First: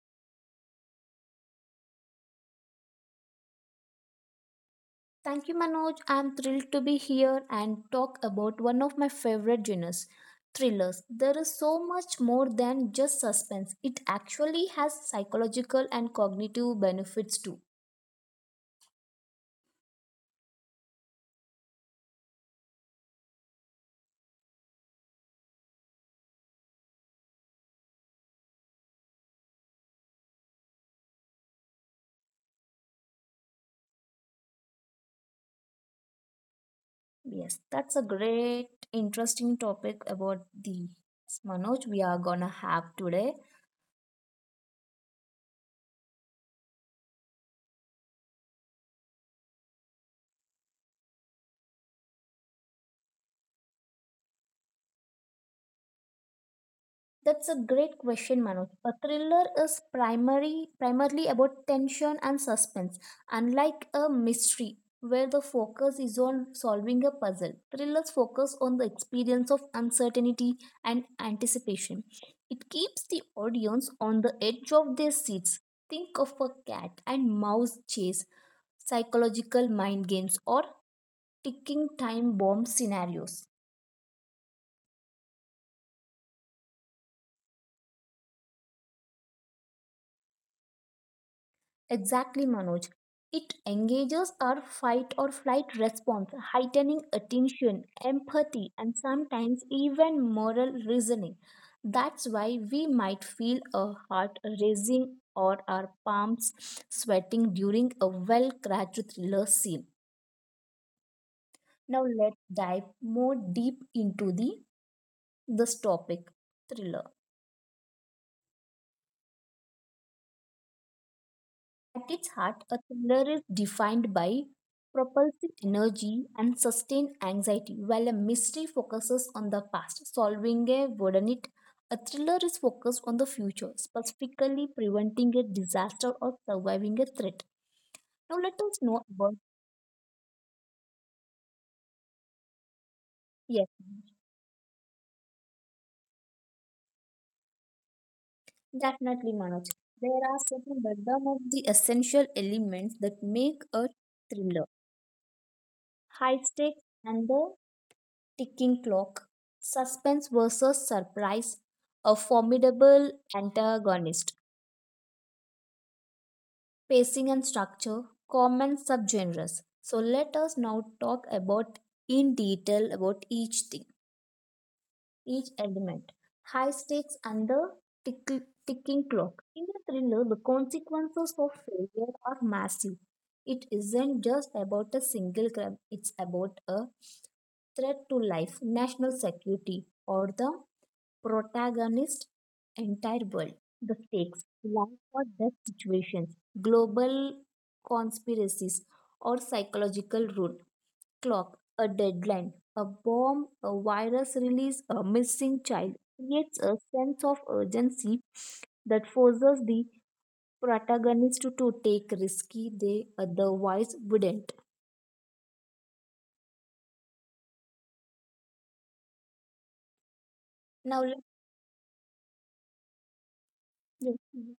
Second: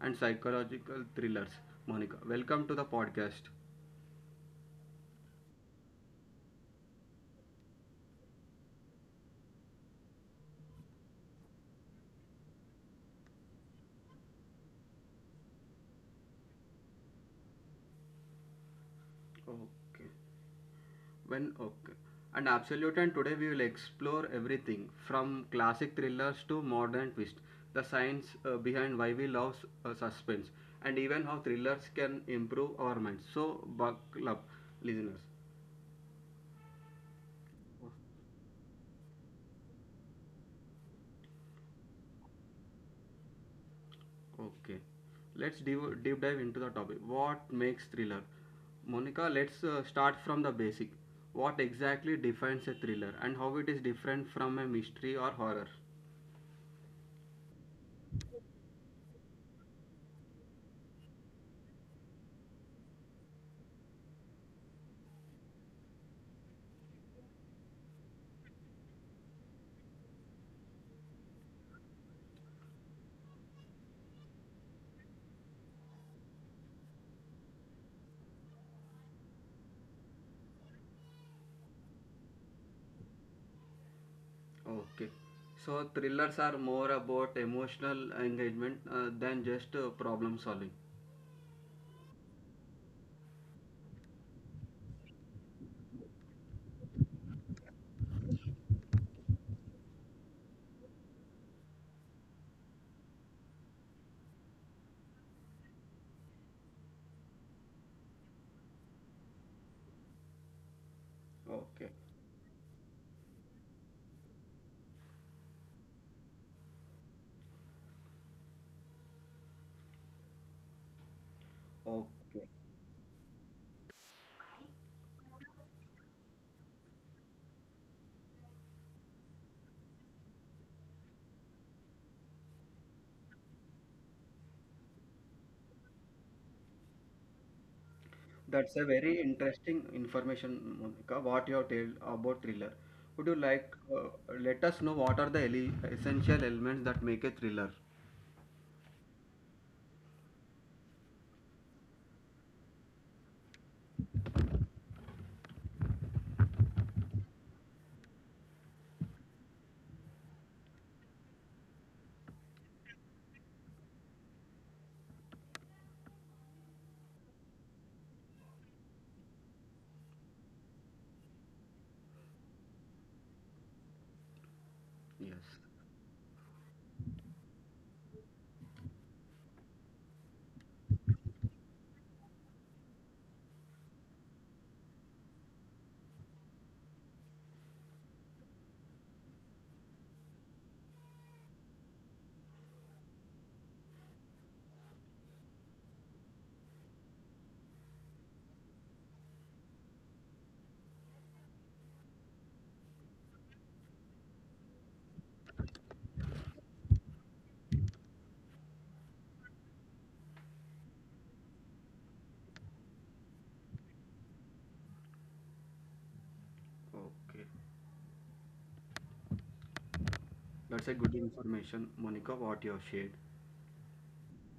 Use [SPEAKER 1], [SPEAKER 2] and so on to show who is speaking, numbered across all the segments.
[SPEAKER 1] and psychological thrillers. Monica, welcome to the podcast.
[SPEAKER 2] Thank you, Manoj. I'm thrilled to be here and talk about one of my favorite genres, thrillers. There is so much more than just suspense. It actually has psychological and cognitive benefits too.
[SPEAKER 1] Okay. When okay. And absolute and today we will explore everything from classic thrillers to modern twist, the science behind why we love suspense, and even how thrillers can improve our minds. So buckle up, listeners.
[SPEAKER 2] Yes, that's a great, interesting topic about the Manoj we are gonna have today.
[SPEAKER 1] Okay, let's deep dive into the topic. What makes thriller? Monica, let's start from the basic. What exactly defines a thriller, and how it is different from a mystery or horror?
[SPEAKER 2] That's a great question, Manoj. A thriller is primarily about tension and suspense. Unlike a mystery, where the focus is on solving a puzzle, thrillers focus on the experience of uncertainty and anticipation. It keeps the audience on the edge of their seats. Think of a cat and mouse chase, psychological mind games, or ticking time bomb scenarios.
[SPEAKER 1] Okay. So thrillers are more about emotional engagement than just problem solving.
[SPEAKER 2] Exactly, Manoj. It engages our fight or flight response, heightening attention, empathy, and sometimes even moral reasoning. That's why we might feel a heart racing or our palms sweating during a well crafted thriller scene.
[SPEAKER 1] Okay.
[SPEAKER 2] Now, let's dive more deep into the this topic, thriller. At its
[SPEAKER 1] Okay.
[SPEAKER 2] heart, a thriller is defined by propulsive energy and sustained anxiety, while a mystery focuses on the past, solving a would it. A thriller is focused on the future, specifically preventing a disaster or surviving a threat. Now let
[SPEAKER 1] That's
[SPEAKER 2] us
[SPEAKER 1] a
[SPEAKER 2] know
[SPEAKER 1] very
[SPEAKER 2] about,
[SPEAKER 1] interesting information, Monica, what you have told about thriller. Would you
[SPEAKER 2] yes,
[SPEAKER 1] like uh, let us know what are the essential elements that make a thriller?
[SPEAKER 2] definitely Manoj. There are certain random of the essential elements that make a thriller. High stakes and the ticking clock, suspense versus surprise, a formidable antagonist, pacing and structure, common subgenres. So let us now talk about in detail about each thing,
[SPEAKER 1] Yes.
[SPEAKER 2] each element. High stakes and the tick- ticking clock. In the thriller, the consequences of failure are massive. It isn't just about a single crime, it's about a threat to life, national security, or the protagonist entire world. The stakes, life or death situations, global conspiracies or psychological rule, clock, a deadline, a bomb, a virus release, a missing child creates a sense of urgency that forces the protagonist to take risky they otherwise wouldn't.
[SPEAKER 1] Okay. That's a
[SPEAKER 2] Now,
[SPEAKER 1] good
[SPEAKER 2] let-
[SPEAKER 1] information, Monica, what you have shared.
[SPEAKER 2] yes, mhm.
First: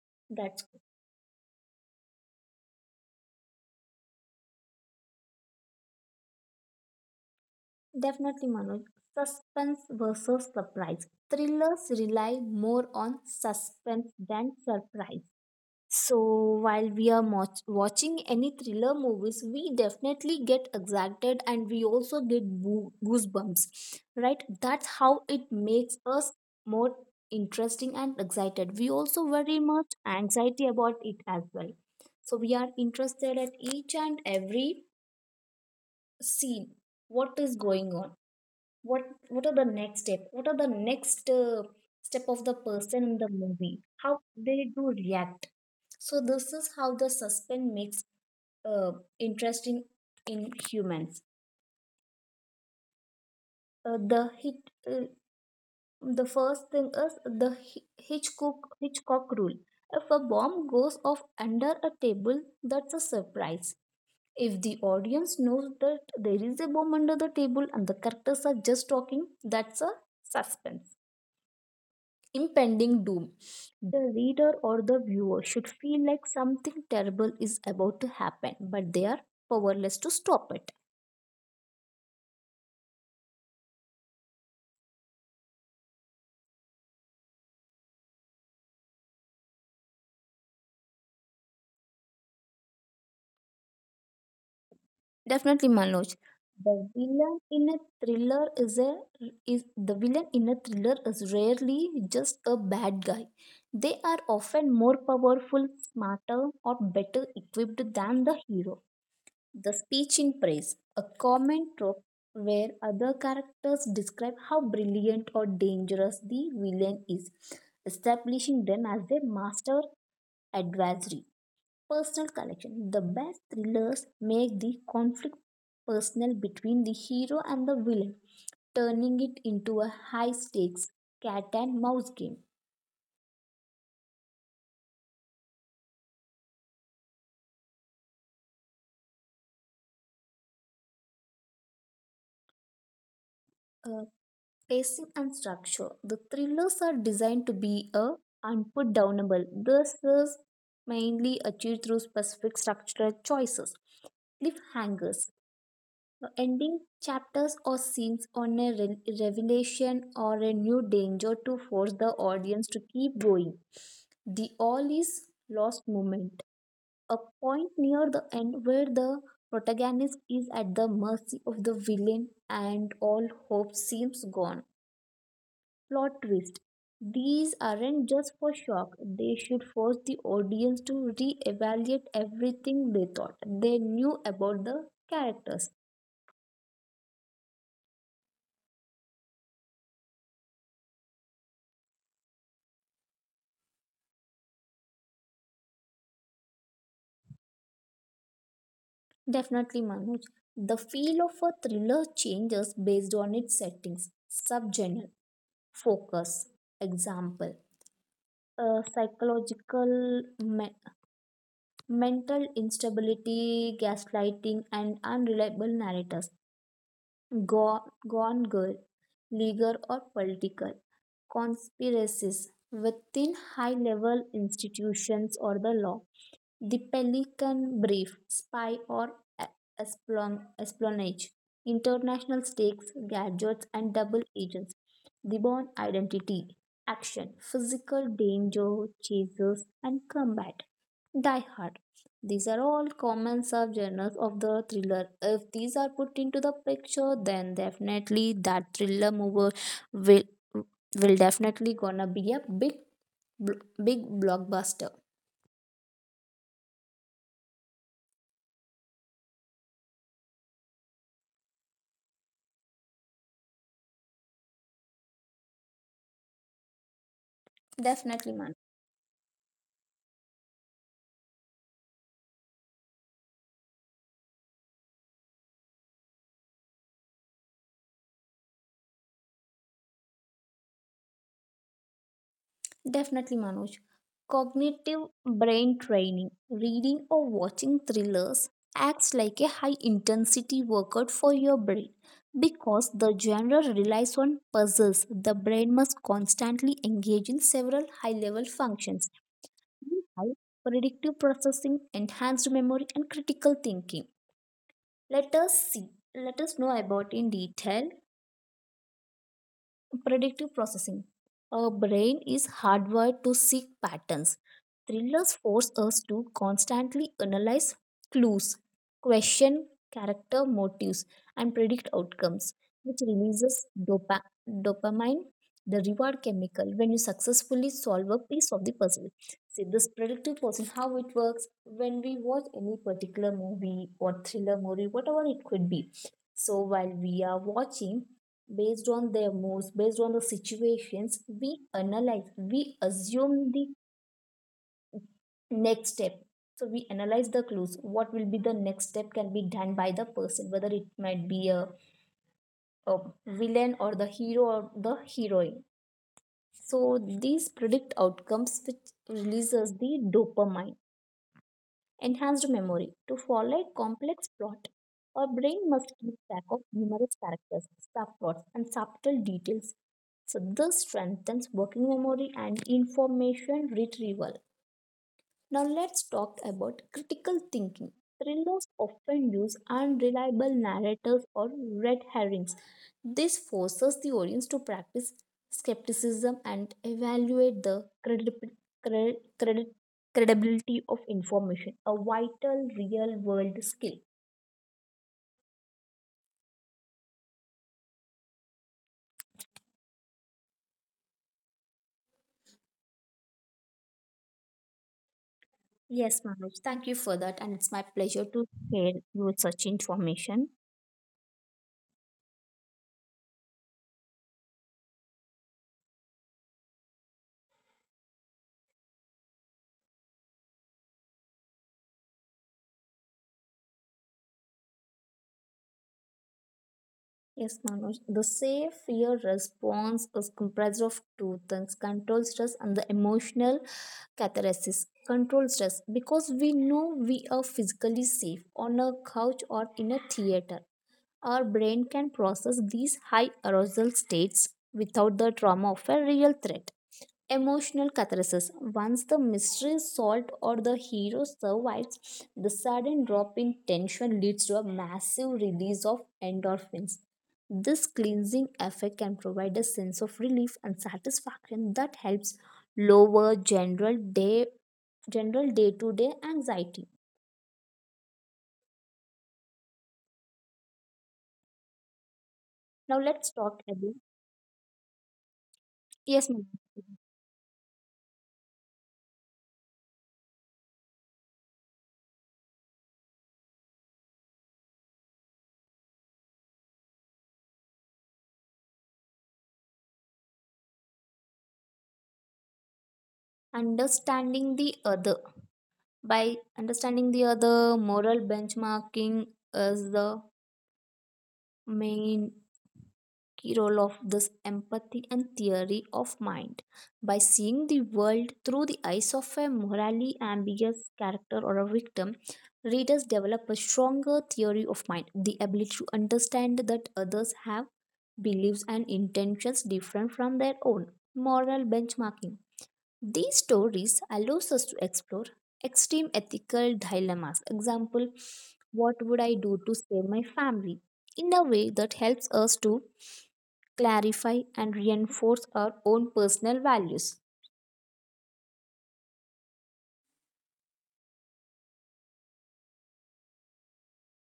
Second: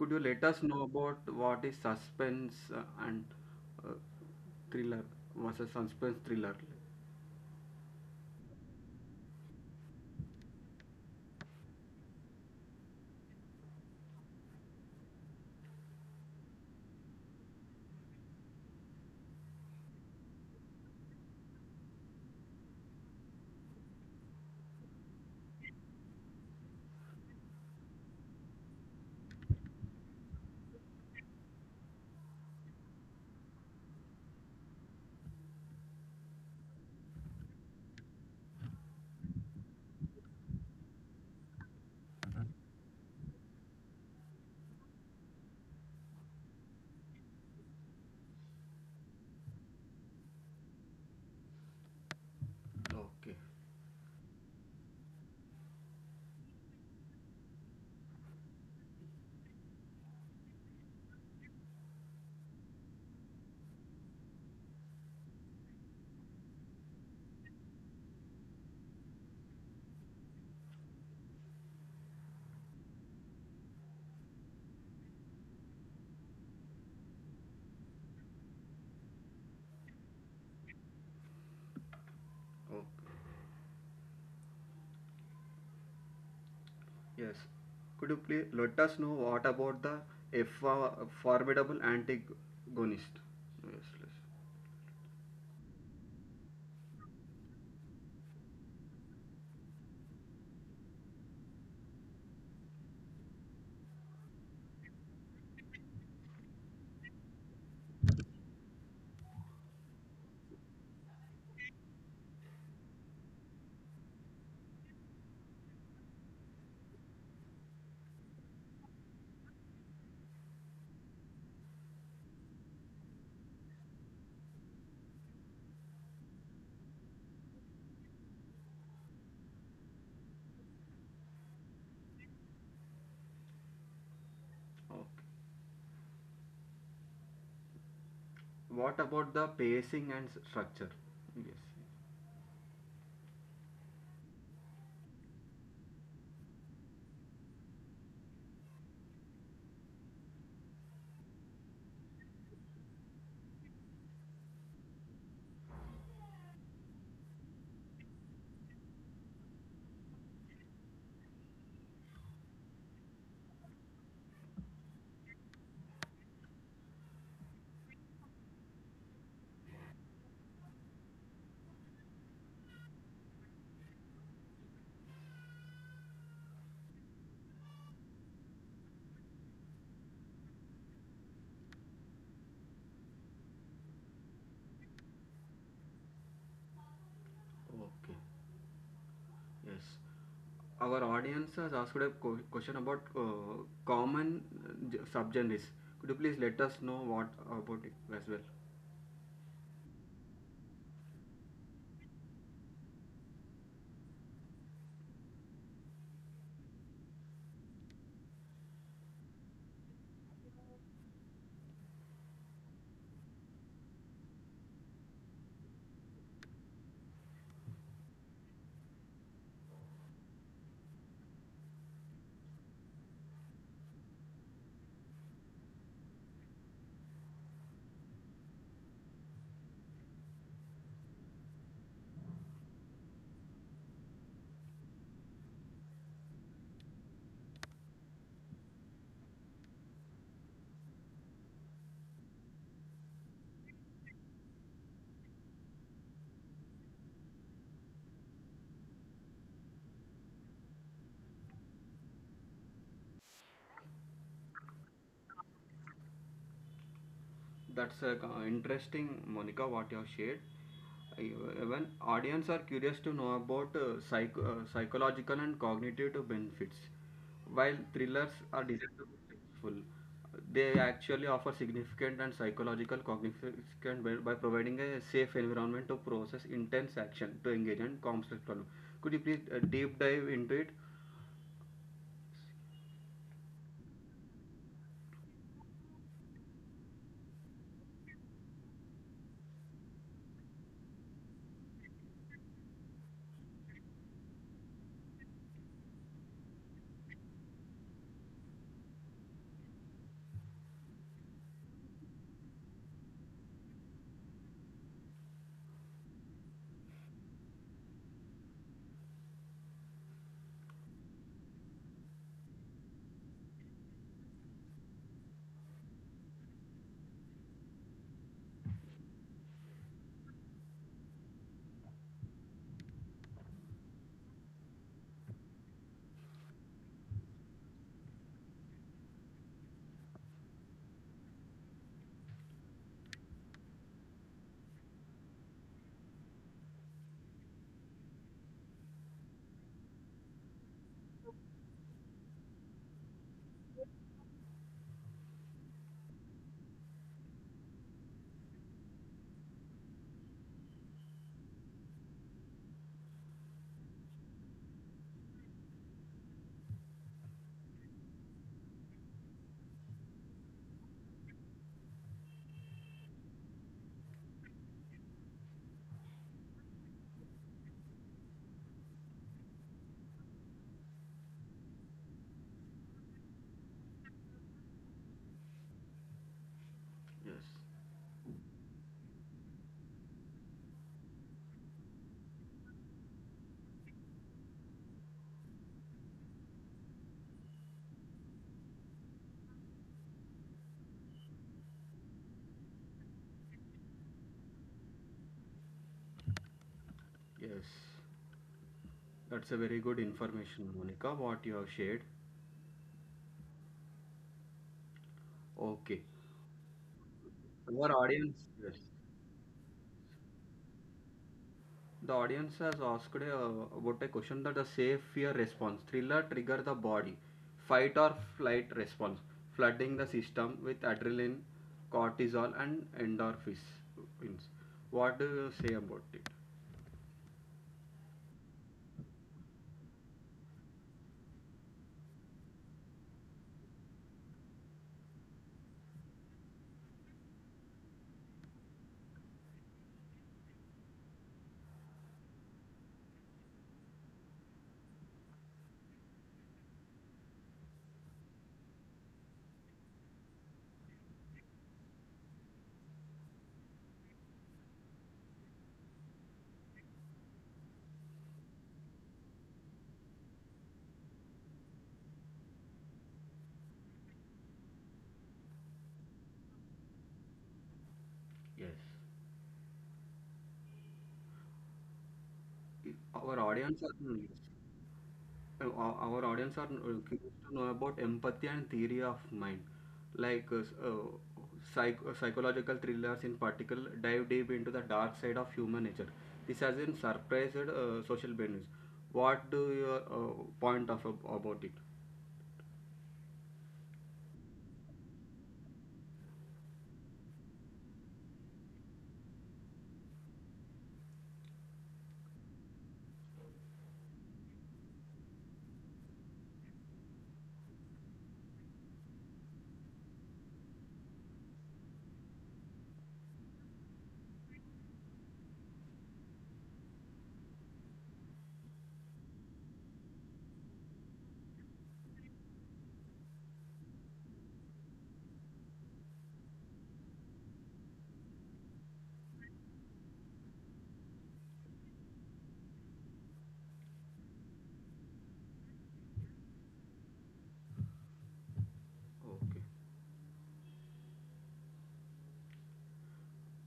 [SPEAKER 1] Could you let
[SPEAKER 2] that's
[SPEAKER 1] us know about what is suspense and uh, thriller versus suspense thriller?
[SPEAKER 2] Definitely, Manoj. Suspense versus surprise. Thrillers rely more on suspense than surprise. So, while we are watching any thriller movies, we definitely get excited and we also get goosebumps, right? That's how it makes us more interesting and excited. We also very much anxiety about it as well. So, we are interested at each and every scene. What is going on? what what are the next step, what are the next step of the person in the movie, how they do react? So this is how the suspense makes, uh, interesting in humans. uh, the
[SPEAKER 1] Okay.
[SPEAKER 2] hit uh, the first thing is the Hitchcock rule. If a bomb goes off under a table, that's a surprise. If the audience knows that there is a bomb under the table and the characters are just talking, that's a suspense, impending doom. The reader or the viewer should feel like something terrible is about to happen, but they are powerless to stop it.
[SPEAKER 1] Oh, yes. Could you please let us know what about the F formidable antagonist? Yes, yes.
[SPEAKER 2] Definitely, Manoj. The villain in a thriller is a Is the villain in a thriller is rarely just a bad guy. They are often more powerful, smarter, or better equipped than the hero. The speech in praise, a common trope where other characters describe how brilliant or dangerous the villain is, establishing them as their master adversary. Personal collection. The best thrillers make the conflict personal between the hero and the villain, turning it into a high stakes cat and mouse game.
[SPEAKER 1] Okay. What about the pacing and structure? Yes.
[SPEAKER 2] Uh, Pacing and structure. The thrillers are designed to be a unputdownable. This is mainly achieved through specific structural choices, cliffhangers, ending chapters or scenes on a revelation or a new danger to force the audience to keep going. The all is lost moment, a point near the end where the protagonist is at the mercy of the villain and all hope seems gone, plot twist. These aren't just for shock, they should force the audience to re-evaluate everything they thought they knew about the characters.
[SPEAKER 1] Okay. Yes. Our audience has asked a question about common subgenres. Could you please let us know what about it as well?
[SPEAKER 2] Definitely, Manoj. The feel of a thriller changes based on its settings, subgenre, focus, example, psychological, mental instability, gaslighting, and unreliable narrators. Gone Girl, legal or political, conspiracies within high level institutions or the law, the Pelican Brief, spy or espionage, international stakes, gadgets, and double agents, the Bond Identity, action, physical danger, chases, and combat. Die Hard. These are all common subgenres of the thriller. If these are put into the picture, then definitely that thriller movie will will definitely gonna be a bl- big blockbuster.
[SPEAKER 1] That's interesting, Monica, what you have shared. Even audience are curious to know about psychological and cognitive benefits. While
[SPEAKER 2] Definitely,
[SPEAKER 1] thrillers are designed to be playful, they actually offer significant and psychological cognition by providing a safe environment to process intense action, to engage in complex problem. Could you please deep dive into it?
[SPEAKER 2] Definitely, Manoj. Cognitive brain training, reading or watching thrillers acts like a high intensity workout for your brain. Because the genre relies on puzzles, the brain must constantly engage in several high level functions. Meanwhile, predictive processing, enhanced memory, and critical thinking. Let us see, Let us know about in detail. Predictive processing. Our brain is hardwired to seek patterns. Thrillers force us to constantly analyze clues, question character motives, and predict outcomes, which releases dopamine, the reward chemical, when you successfully solve a piece of the puzzle. See, this predictive processing, how it works when we watch any particular movie or thriller movie, whatever it could be. So, while we are watching, based on their moods, based on the situations, we analyze, we assume the next step. So we analyze the clues. What will be the next step can be done by the person, whether it might be a villain or the hero or the heroine. So these predict outcomes which releases the dopamine. Enhanced memory. To follow a complex plot, our brain must keep track of numerous characters, subplots, and subtle details. So, this strengthens working memory and information retrieval. Now let's talk about critical
[SPEAKER 1] Yes.
[SPEAKER 2] thinking. Thrillers often use unreliable narrators or red herrings. This forces the audience to practice skepticism and evaluate the cre- credi- credibility of information, a vital real world skill.
[SPEAKER 1] Yes, that's a very good information, Monica, what you have shared.
[SPEAKER 2] Yes,
[SPEAKER 1] Okay.
[SPEAKER 2] Manoj, thank you for that, and it's my
[SPEAKER 1] Our
[SPEAKER 2] pleasure to
[SPEAKER 1] audience,
[SPEAKER 2] share
[SPEAKER 1] yes.
[SPEAKER 2] you such information.
[SPEAKER 1] The audience has asked about a question that the safe fear response thriller trigger the body, fight or flight response, flooding the system with adrenaline, cortisol, and endorphins. What do you say about it?
[SPEAKER 2] Yes, Manoj. The safe fear response is comprised of two things, control stress and the emotional catharsis. Control stress, because we know we are physically safe on a couch or in a theater. Our brain can process these high arousal states without the trauma of a real threat. Emotional catharsis. Once the mystery is solved or the hero survives, the sudden drop in tension leads to a massive release of endorphins. This cleansing effect can provide a sense of relief and satisfaction that helps lower general day-to-day anxiety.
[SPEAKER 1] Yes.
[SPEAKER 2] Now let's
[SPEAKER 1] Our
[SPEAKER 2] talk about,
[SPEAKER 1] audience are. Hmm, yes.
[SPEAKER 2] yes,
[SPEAKER 1] Our
[SPEAKER 2] ma'am.
[SPEAKER 1] audience are curious to know about empathy and theory of mind like psychological thrillers in particular dive deep into the dark side of human nature. This has been surprised social benefits. What do your point of about it?
[SPEAKER 2] Understanding the other, by understanding the other, moral benchmarking is the main key role of this empathy and theory of mind. By seeing the world through the eyes of a morally ambiguous character or a victim, readers develop a stronger theory of mind, the ability to understand that others have beliefs and intentions different from their own. Moral benchmarking. These stories allows us to explore extreme ethical dilemmas. Example, what would I do to save my family? In a way that helps us to clarify and reinforce our own personal values.
[SPEAKER 1] Okay.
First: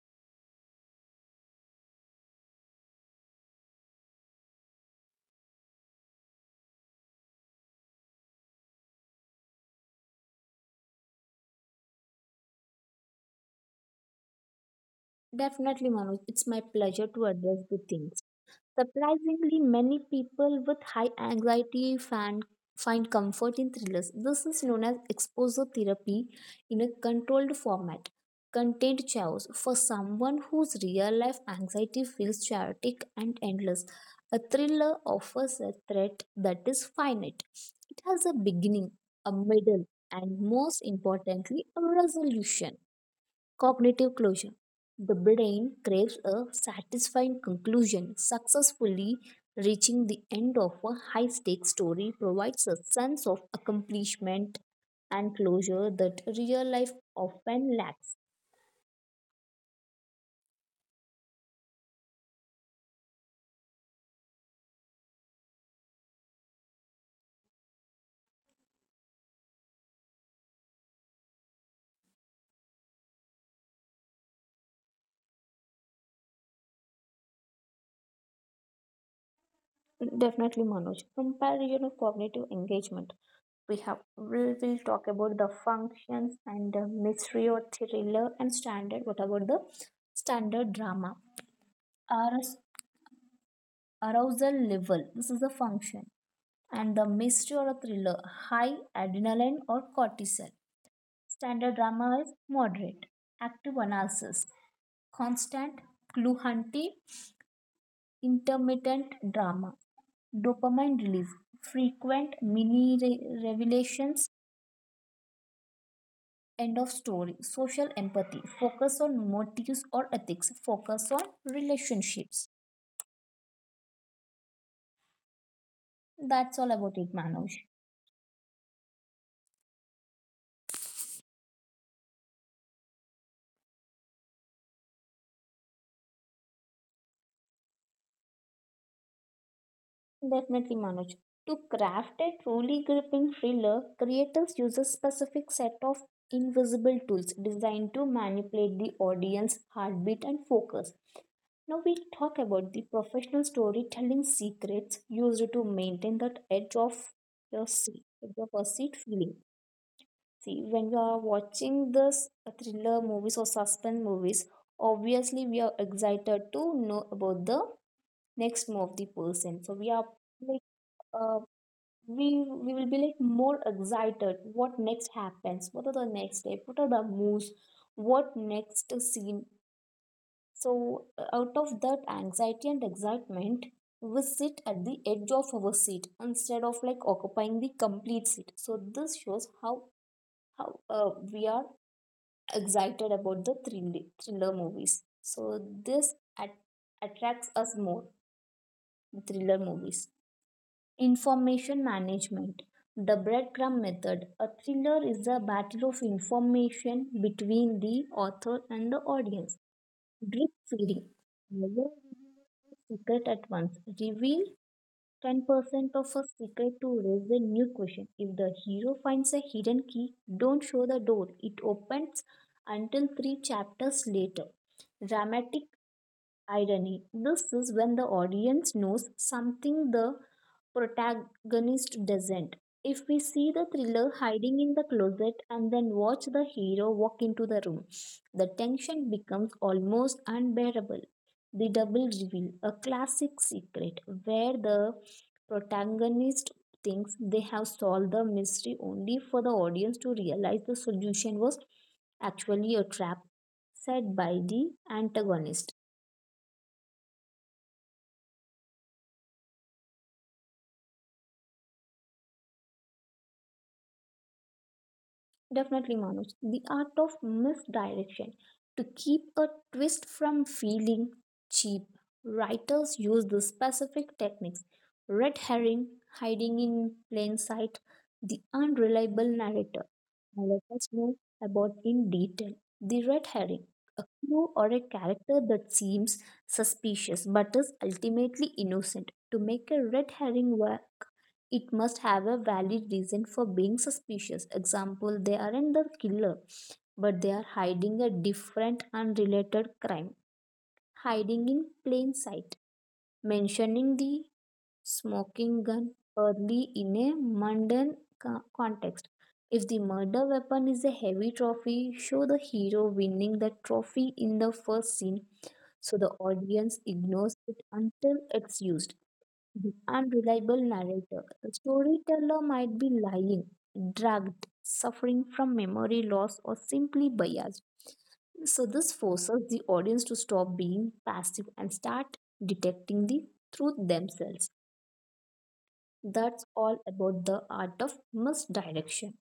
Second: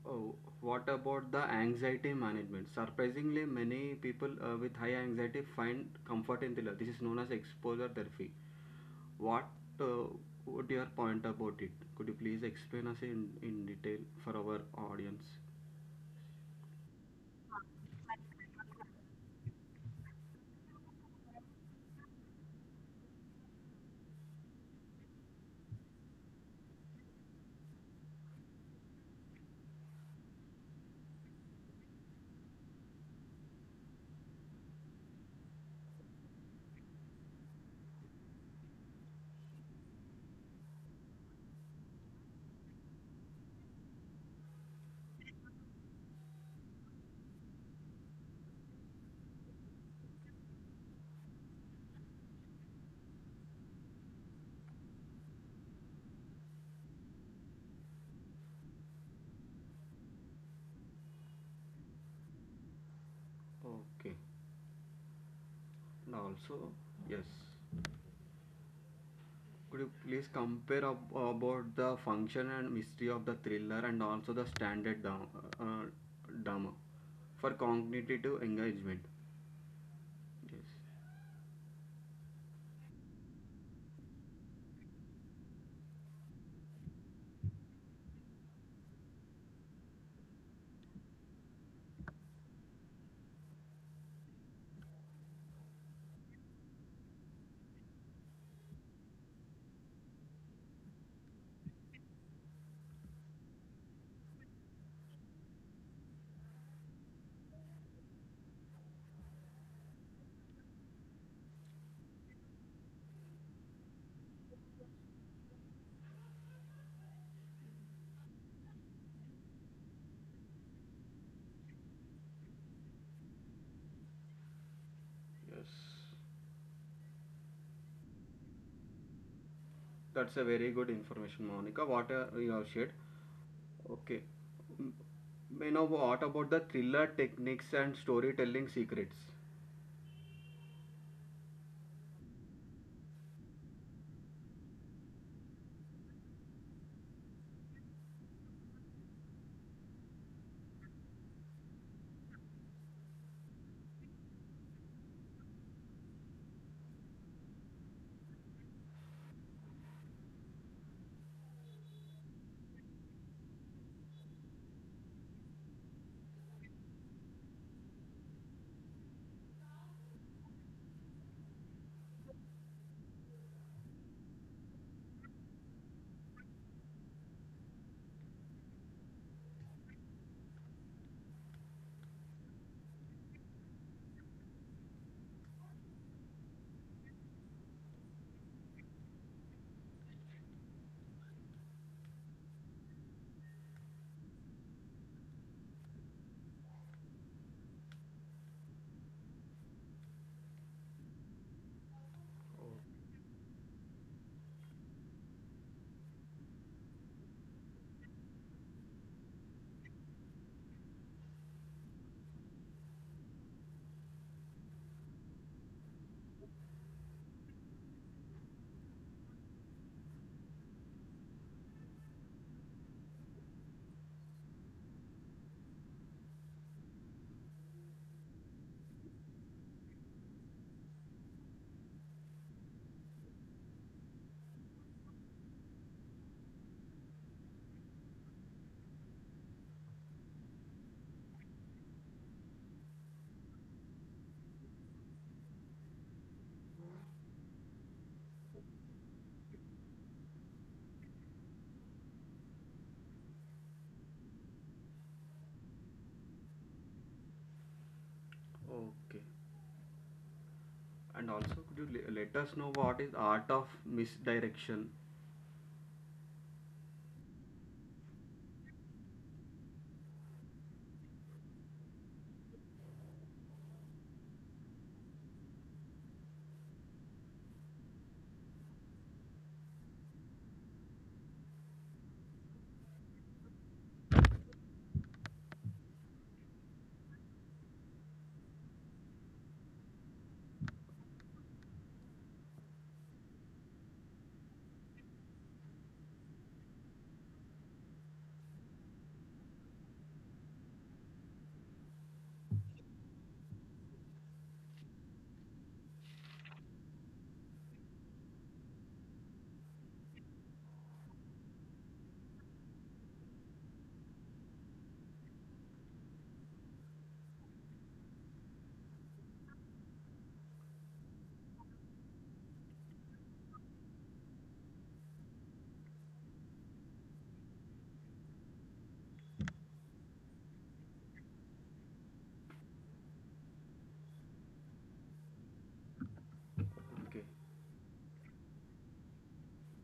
[SPEAKER 1] Oh, what about the anxiety management? Surprisingly, many people with high anxiety find comfort in thriller. This is known as exposure therapy. What uh, would your point about it? Could you please explain us in detail for our audience?
[SPEAKER 2] Definitely, Manoj, it's my pleasure to address the things. Surprisingly, many people with high anxiety find comfort in thrillers. This is known as exposure therapy in a controlled format. Contained chaos. For someone whose real life anxiety feels chaotic and endless, a thriller offers a threat that is finite. It has a beginning, a middle, and most importantly, a resolution. Cognitive closure. The brain craves a satisfying conclusion. Successfully reaching the end of a high stakes story provides a sense of accomplishment and closure that real life often lacks.
[SPEAKER 1] Okay. And also, yes. Could you please compare about the function and mystery of the thriller and also the uh, drama for cognitive engagement?
[SPEAKER 2] Definitely,
[SPEAKER 1] Yes.
[SPEAKER 2] Manoj. Compare you know, cognitive engagement. We will talk about the functions and the mystery or thriller and standard. What about the standard drama? Are arousal level, this is the function, and the mystery or a thriller, high adrenaline or cortisol, standard drama is moderate, active analysis, constant clue hunting, intermittent drama, dopamine release, frequent mini revelations, end of story, social empathy, focus on motives or ethics, focus on relationships.
[SPEAKER 1] Yes.
[SPEAKER 2] That's all about it, Manoj.
[SPEAKER 1] That's a very good information, Monica. What you have shared. Okay. M- May know what about the thriller techniques and storytelling secrets?
[SPEAKER 2] Definitely, Manoj. To craft a truly gripping thriller, creators use a specific set of invisible tools designed to manipulate the audience heartbeat and focus. Now we talk about the professional storytelling secrets used to maintain that edge of your seat, your perceived feeling. See, when you are watching this thriller movies or suspense movies, obviously we are excited to know about the next move of the person. So we are like, uh, we we will be like more excited, what next happens, what are the next step, what are the moves, what next scene? So out of that anxiety and excitement, we sit at the edge of our seat instead of like occupying the complete seat. So this shows how we are excited about the thriller movies. So this attracts us more, thriller movies. Information management. The breadcrumb method. A thriller is a battle of information between the author and the audience. Drip feeding. Never reveal a secret at once. Reveal 10% of a secret to raise a new question. If the hero finds a hidden key, don't show the door. It opens until three chapters later. Dramatic irony. This is when the audience knows something the protagonist doesn't. If we see the thriller hiding in the closet and then watch the hero walk into the room, the tension becomes almost unbearable. The double reveal, a classic secret where the protagonist thinks they have solved the mystery only for the audience to realize the solution was actually a trap set by the antagonist.
[SPEAKER 1] Okay. And also, could you let us know what is art of misdirection?
[SPEAKER 2] Definitely, Manoj. The art of misdirection. To keep a twist from feeling cheap, writers use the specific techniques red herring, hiding in plain sight, the unreliable narrator. Now let us know about in detail. The red herring, a clue or a character that seems suspicious but is ultimately innocent. To make a red herring it must have a valid reason for being suspicious. Example, they aren't the killer, but they are hiding a different unrelated crime, hiding in plain sight. Mentioning the smoking gun early in a mundane context. If the murder weapon is a heavy trophy, show the hero winning the trophy in the first scene so the audience ignores it until it's used unreliable narrator. The storyteller might be lying, drugged, suffering from memory loss, or simply biased. So, this forces the audience to stop being passive and start detecting the truth themselves. That's
[SPEAKER 1] Okay.
[SPEAKER 2] all about the art of misdirection.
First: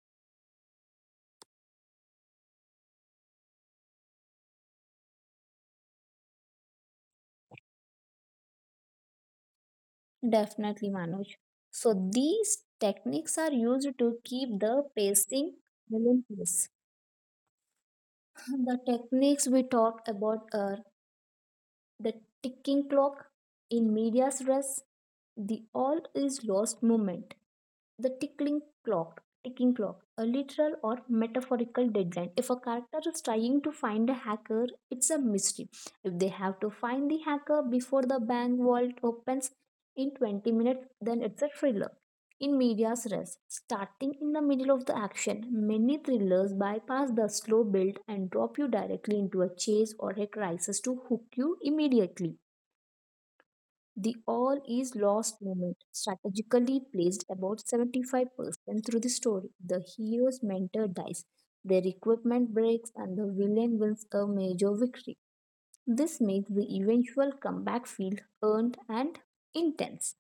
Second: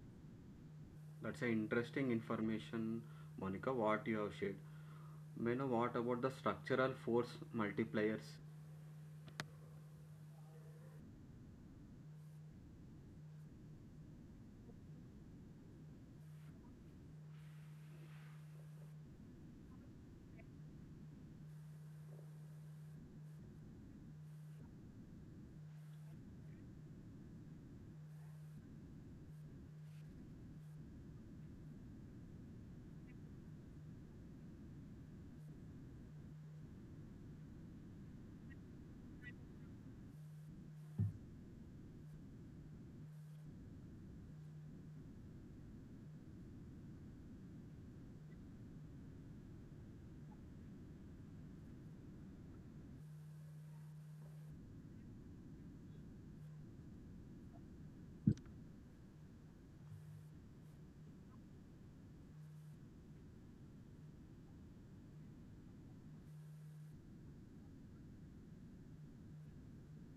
[SPEAKER 1] That's an interesting information, Monica, what you have shared. May I know what about the structural force multipliers?
[SPEAKER 2] Definitely, Manoj. So, these techniques are used to keep the pacing relentless. The techniques we talked about, the ticking clock, in medias res, the all is lost moment, the ticking clock, a literal or metaphorical deadline. If a character is trying to find a hacker, it's a mystery. If they have to find the hacker before the bank vault opens in 20 minutes, then it's a thriller in media's res. Starting in the middle of the action, many thrillers bypass the slow build and drop you directly into a chase or a crisis to hook you immediately. The all is lost moment, strategically placed about 75% through the story. The hero's mentor dies, their equipment breaks, and the villain wins a major victory. This makes the eventual comeback feel earned and intense.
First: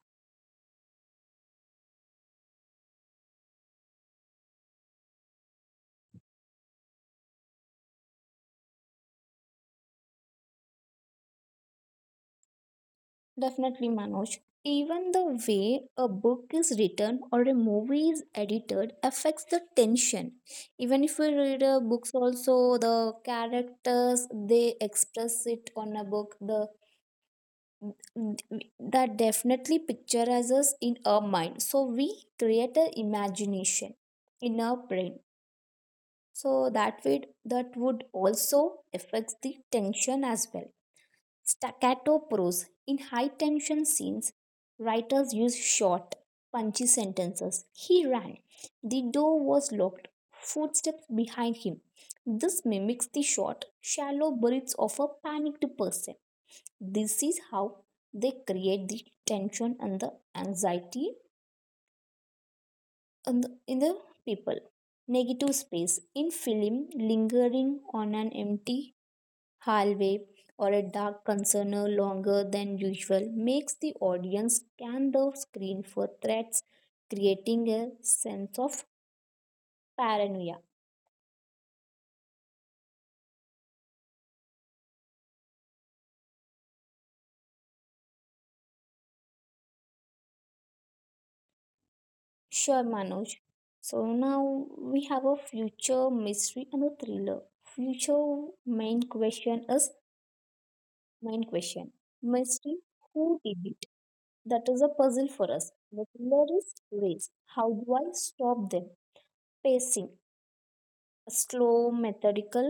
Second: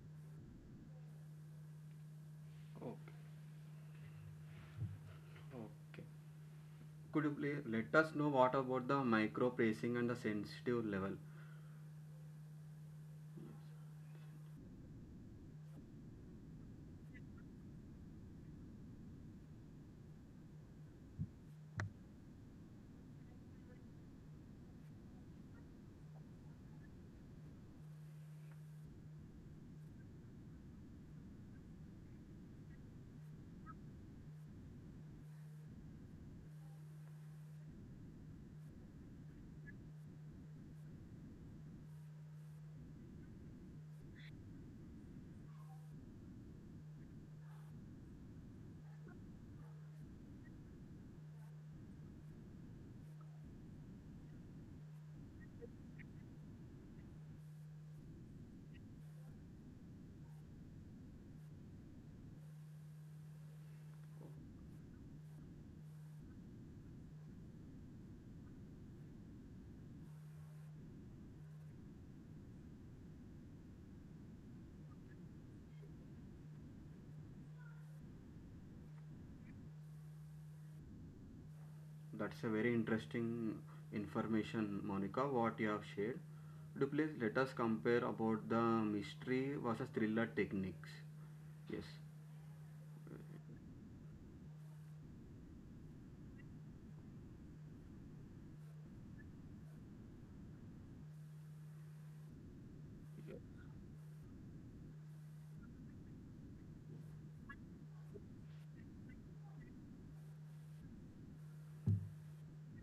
[SPEAKER 1] Okay. Okay. Could you please let us know what about the micro pacing and the sensitive level?
[SPEAKER 2] Definitely, Manoj. Even the way a book is written or a movie is edited affects the tension. Even if we read a books, also the characters they express it on a book. The That definitely pictures us in our mind. So we create a imagination in our brain. So that way that would also affects the tension as well. Staccato prose. In high tension scenes, writers use short, punchy sentences. He ran. The door was locked. Footsteps behind him. This mimics the short, shallow breaths of a panicked person. This is how they create the tension and the anxiety in the people. Negative space. In film, lingering on an empty hallway or a dark concerner longer than usual makes the audience scan the screen for threats, creating a sense of paranoia.
[SPEAKER 1] That's a very interesting information, Monica, what you have shared. Could you please let us compare about the mystery versus thriller techniques? Yes.
[SPEAKER 2] Sure, Manoj. So now we have a future mystery and a thriller. Future main question is main question. Mystery, who did it? That is a puzzle for us. The thriller is race. How do I stop them? Pacing, a slow, methodical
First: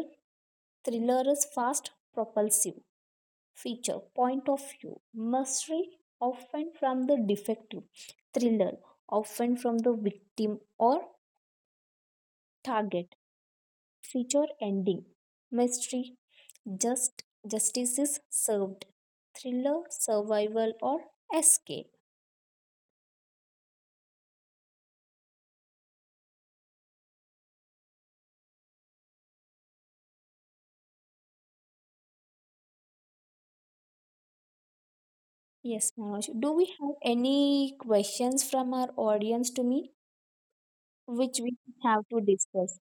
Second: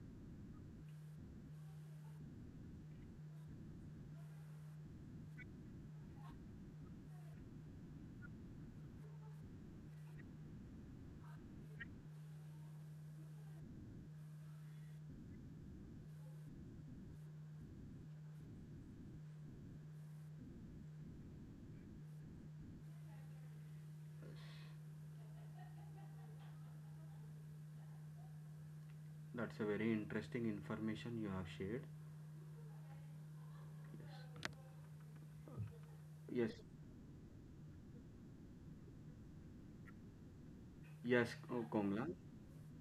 [SPEAKER 2] thriller's fast propulsive feature point of view mystery often from the defective thriller often from the victim or target feature ending mystery just justice is served thriller survival or escape.
[SPEAKER 1] That's a very interesting information you have shared.
[SPEAKER 2] Yes, Manoj, do
[SPEAKER 1] Yes,
[SPEAKER 2] we have any questions from our audience to me
[SPEAKER 1] yes,
[SPEAKER 2] which we
[SPEAKER 1] oh,
[SPEAKER 2] have
[SPEAKER 1] Komla.
[SPEAKER 2] to discuss?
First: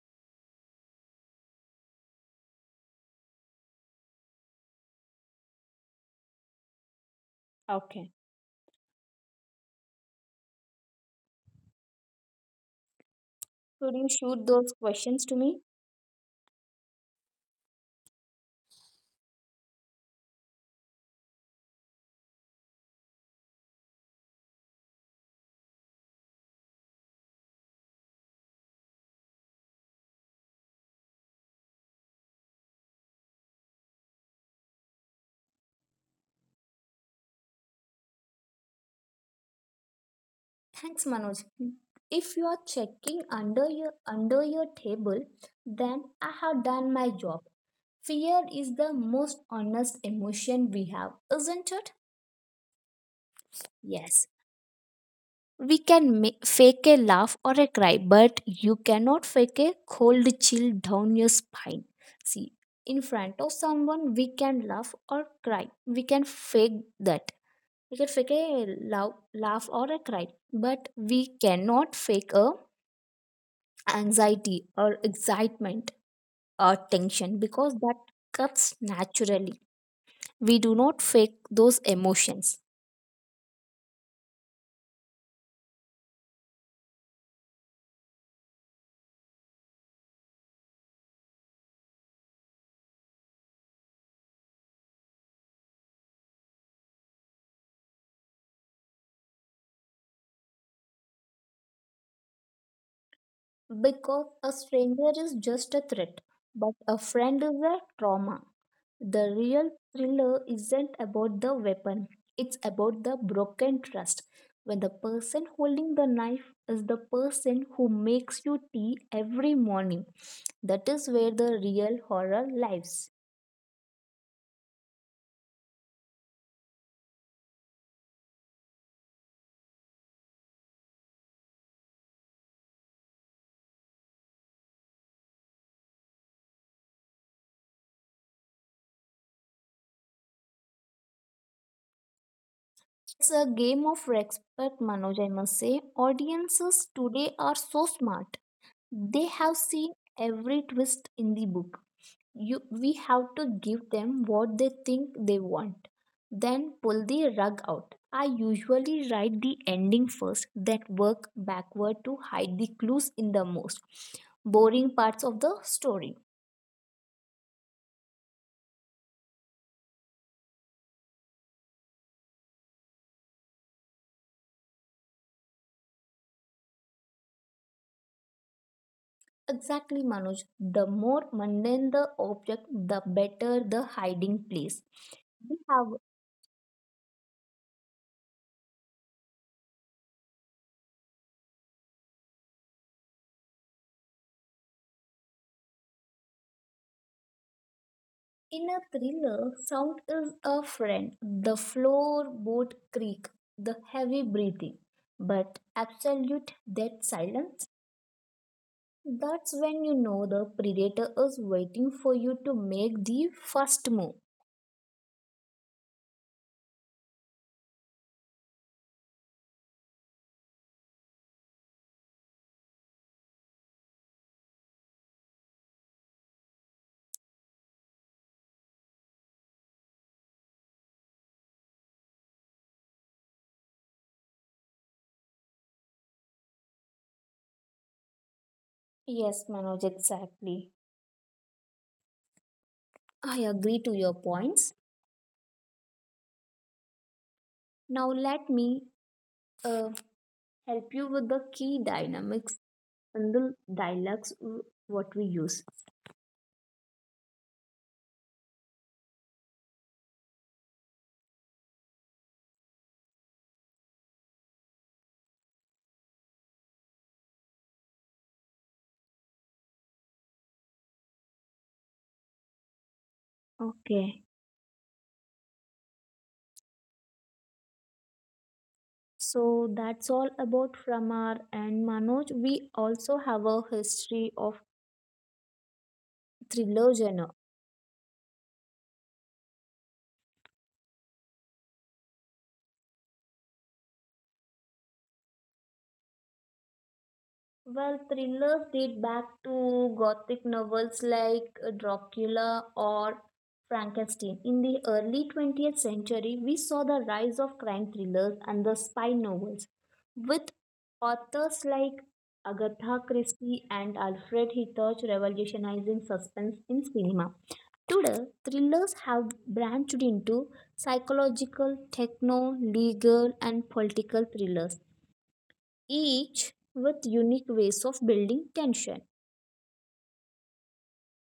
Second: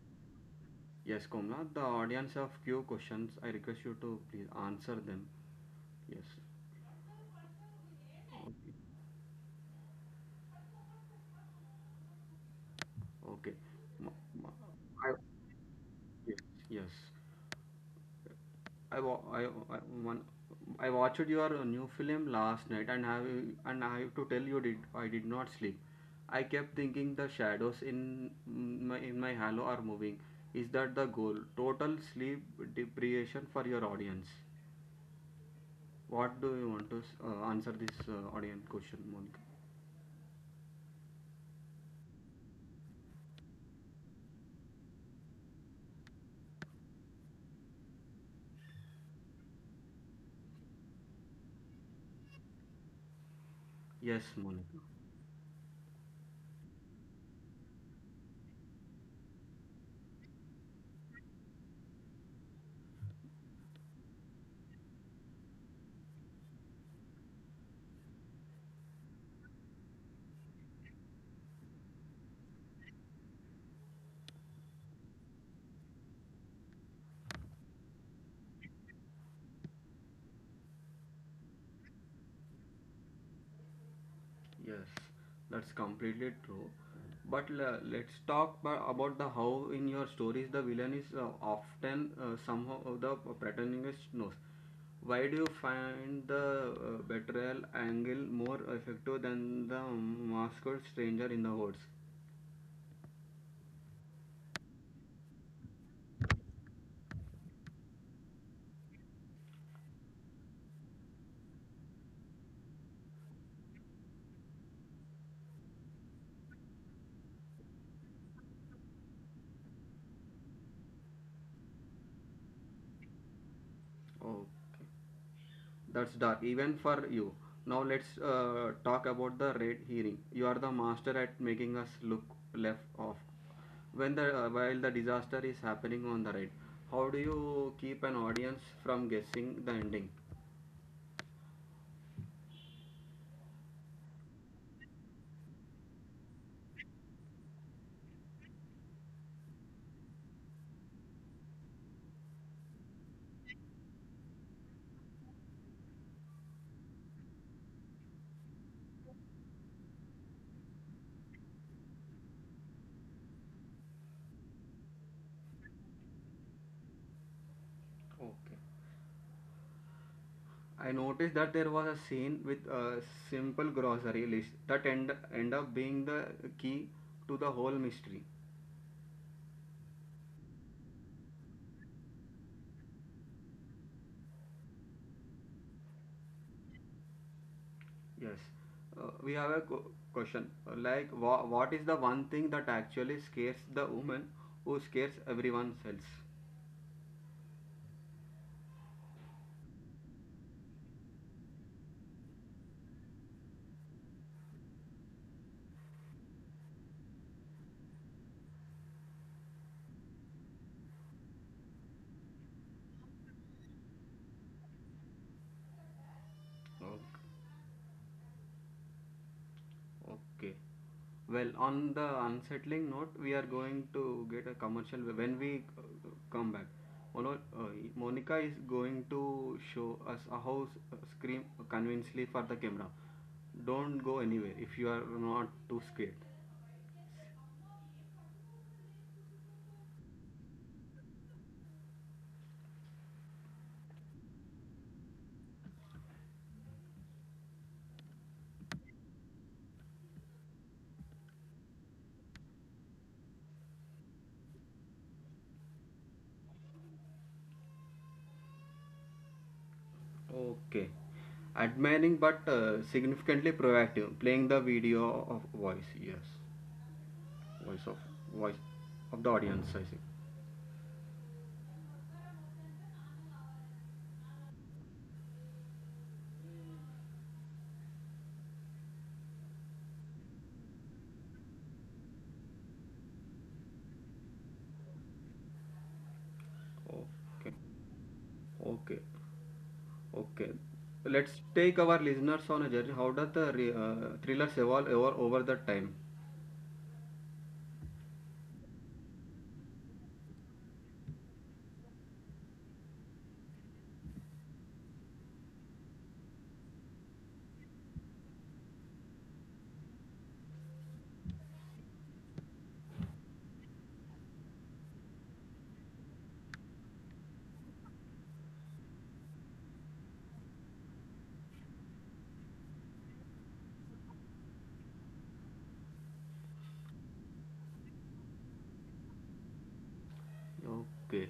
[SPEAKER 1] Yes, Komla. The audience have few questions. I request you to please answer them. Yes.
[SPEAKER 2] Okay,
[SPEAKER 1] Okay. Okay.
[SPEAKER 2] could you shoot
[SPEAKER 1] Ma-
[SPEAKER 2] those
[SPEAKER 1] ma-
[SPEAKER 2] questions to me?
[SPEAKER 1] I- yes. Yes. I, wa- I one I watched your new film last night and I have to tell you did I did not sleep. I kept thinking the shadows in my halo are moving. Is that the goal? Total sleep deprivation for your audience. What do you want to answer this audience question, Monica?
[SPEAKER 2] Thanks, Manoj. If you are checking under your table, then I have done my job. Fear is the most honest emotion we have, isn't it? Yes.
[SPEAKER 1] Yes, Monica.
[SPEAKER 2] We can make, fake a laugh or a cry, but you cannot fake a cold chill down your spine. See, in front of someone, we can laugh or cry. We can fake that. We can fake a laugh or a cry, but we cannot fake a anxiety or excitement or tension because that comes naturally. We do not fake those emotions
[SPEAKER 1] Yes, that's completely true. But let's talk about the how in your stories the villain is often somehow the protagonist knows. Why do you find the betrayal angle more effective than the masked stranger in the woods?
[SPEAKER 2] because a stranger is just a threat, but a friend is a trauma. The real thriller isn't about the weapon, it's about the broken trust. When the person holding the knife is the person who makes you tea every morning, that is where the real horror lies.
[SPEAKER 1] That's dark, even for you. Now let's talk about the red herring. You are the master at making us look left off. When the while the disaster is happening on the right, how do you keep an audience from guessing the ending?
[SPEAKER 2] It's a game of respect, Manoj, I must say. Audiences today are so smart. They have seen every twist in the book. We have to give them what they think they want, then pull the rug out. I usually write the ending first, then work backward to hide the clues in the most boring parts of the story.
[SPEAKER 1] Okay. I noticed that there was a scene with a simple grocery list that end up being the key to the whole mystery.
[SPEAKER 2] Exactly, Manoj. The more mundane the object, the better the hiding place. We have.
[SPEAKER 1] Yes. We have a question. Like, what is the one thing that actually scares the woman who scares everyone else?
[SPEAKER 2] In a thriller, sound is a friend. The floorboard creak, the heavy breathing, but absolute dead silence. That's when you know the predator is waiting for you to make the first move.
[SPEAKER 1] Okay. Okay. Well, on the unsettling note, we are going to get a commercial when we uh, come back. Mono- uh, Monica is going to show us a how scream convincingly for the camera. Don't go anywhere if you are not too scared.
[SPEAKER 2] Yes, Manoj, exactly. I agree to your points. Now let me uh, help you with the key dynamics in the dialogues w- what we use.
[SPEAKER 1] Okay. Admiring but significantly proactive, playing the video of voice, yes. Voice of voice of the audience, I think.
[SPEAKER 2] Okay. So that's all about from our and Manoj. We also have a history of thriller genre.
[SPEAKER 1] Okay. Okay. Okay. Let's take our listeners on a journey. How does the thrillers evolve over the time?
[SPEAKER 2] Well, thrillers date back to Gothic novels like Dracula or Frankenstein. In the early 20th century, we saw the rise of crime thrillers and the spy novels, with authors like Agatha Christie and Alfred Hitchcock revolutionizing suspense in cinema. Today, thrillers have branched into psychological, techno, legal, and political thrillers, each with unique ways of building tension.
[SPEAKER 1] Okay.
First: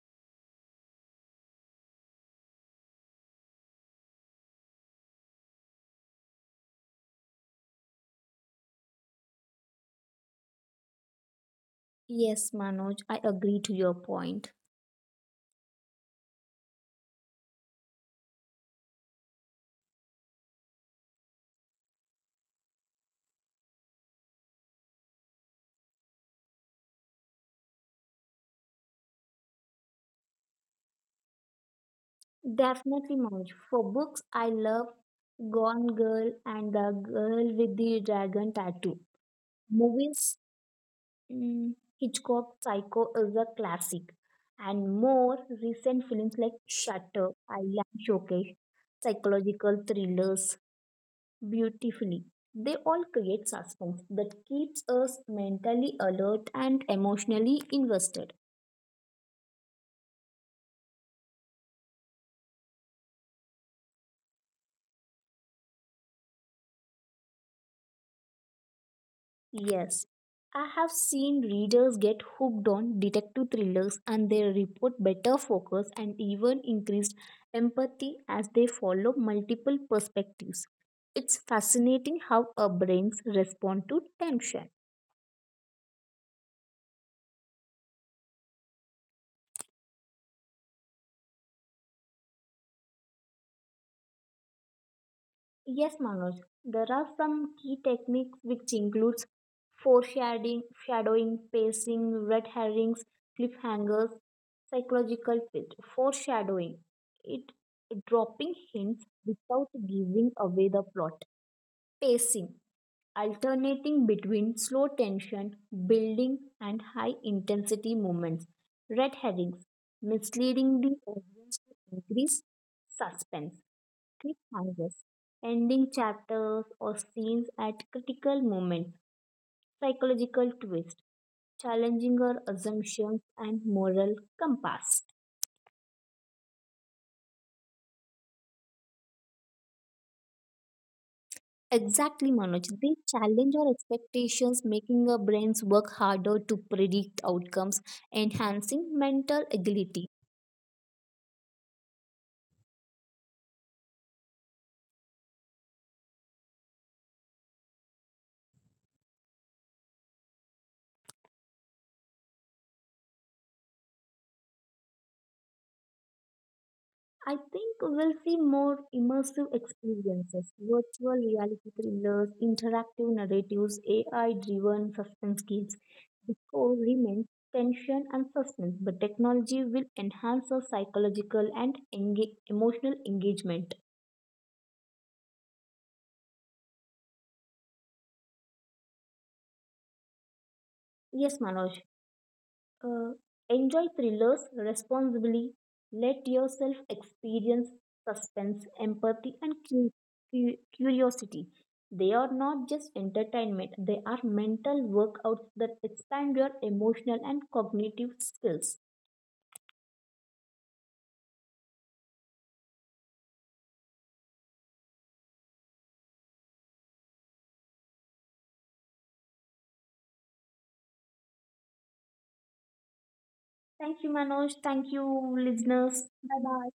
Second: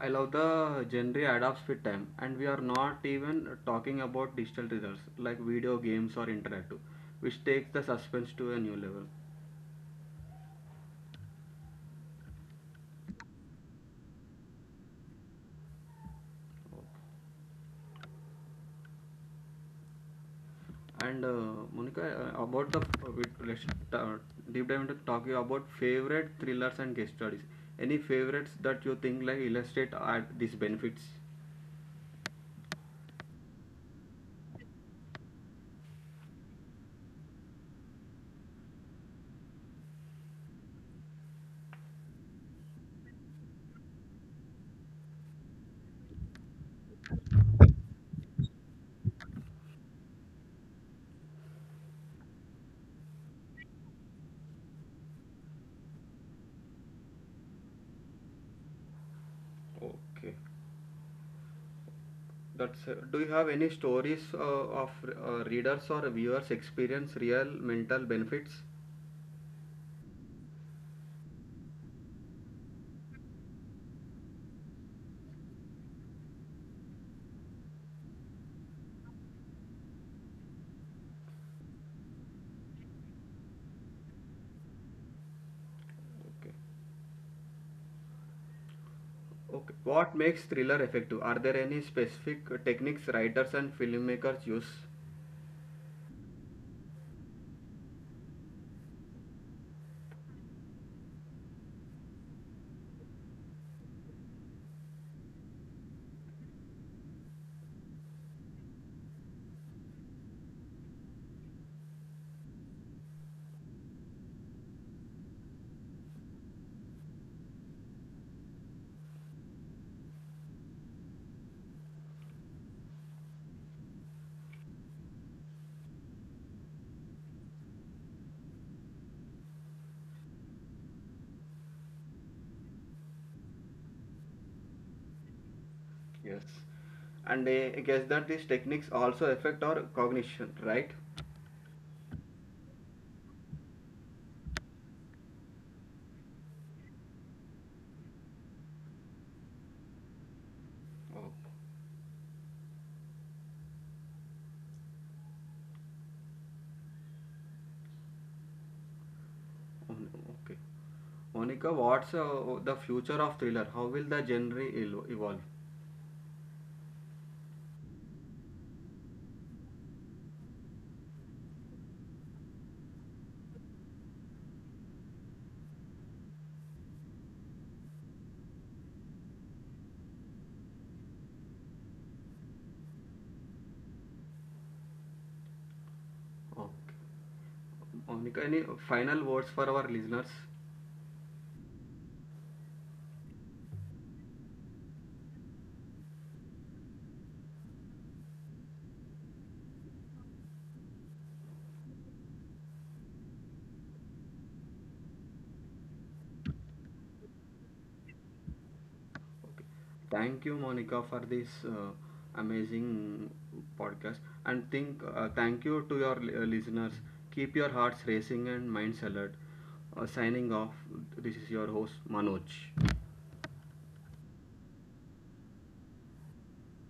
[SPEAKER 1] I love the genre adapts with time, and we are not even talking about digital thrillers like video games or interactive, which takes the suspense to a new level.
[SPEAKER 2] Yes, Manoj, I agree to your point.
[SPEAKER 1] And Monica, about the let's uh, deep dive into talking about favorite thrillers and case studies. Any favorites that you think like illustrate are these benefits?
[SPEAKER 2] Definitely, Manoj. For books, I love Gone Girl and The Girl with the Dragon Tattoo. Movies, mm, Hitchcock's Psycho is a classic, and more recent films like Shutter Island showcase psychological thrillers beautifully. They all create suspense that keeps us mentally alert and emotionally invested.
[SPEAKER 1] Okay, that's. Do you have any stories of readers or viewers experience real mental benefits?
[SPEAKER 2] Yes, I have seen readers get hooked on detective thrillers and they report better focus and even increased empathy as they follow multiple perspectives. It's fascinating how our brains respond to tension.
[SPEAKER 1] Okay. Okay. What makes thriller effective? Are there any specific techniques writers and filmmakers use?
[SPEAKER 2] Yes, Manoj, there are some key techniques which includes pacing, red herrings, cliffhangers, psychological pitch. Foreshadowing, it dropping hints without giving away the plot. Pacing, alternating between slow tension, building, and high intensity moments. Red herrings, misleading the audience to increase suspense cliffhangers, ending chapters or scenes at critical moments, psychological twists, challenging our assumptions and moral compass.
[SPEAKER 1] Yes. And I guess that these techniques also affect our cognition, right?
[SPEAKER 2] Exactly, Manoj. They challenge our expectations, making our brains work harder to predict outcomes, enhancing mental agility.
[SPEAKER 1] Oh, okay. Monica, what's the future of thriller? How will the genre evolve?
[SPEAKER 2] I think we'll see more immersive experiences, virtual reality thrillers, interactive narratives, AI driven suspense games. The core remains tension and suspense, but technology will enhance our psychological and emotional engagement.
[SPEAKER 1] Okay. Monica, any final words for our listeners?
[SPEAKER 2] Yes, Manoj. Uh, Enjoy thrillers responsibly. Let yourself experience suspense, empathy, and curiosity. They are not just entertainment, they are mental workouts that expand your emotional and cognitive skills.
[SPEAKER 1] Okay. Thank you, Monica, for this amazing podcast. And think, thank you to your listeners. Keep your hearts racing and minds alert. Signing off, this is your host, Manoj.
[SPEAKER 2] Thank you, Manoj. Thank you, listeners. Bye bye.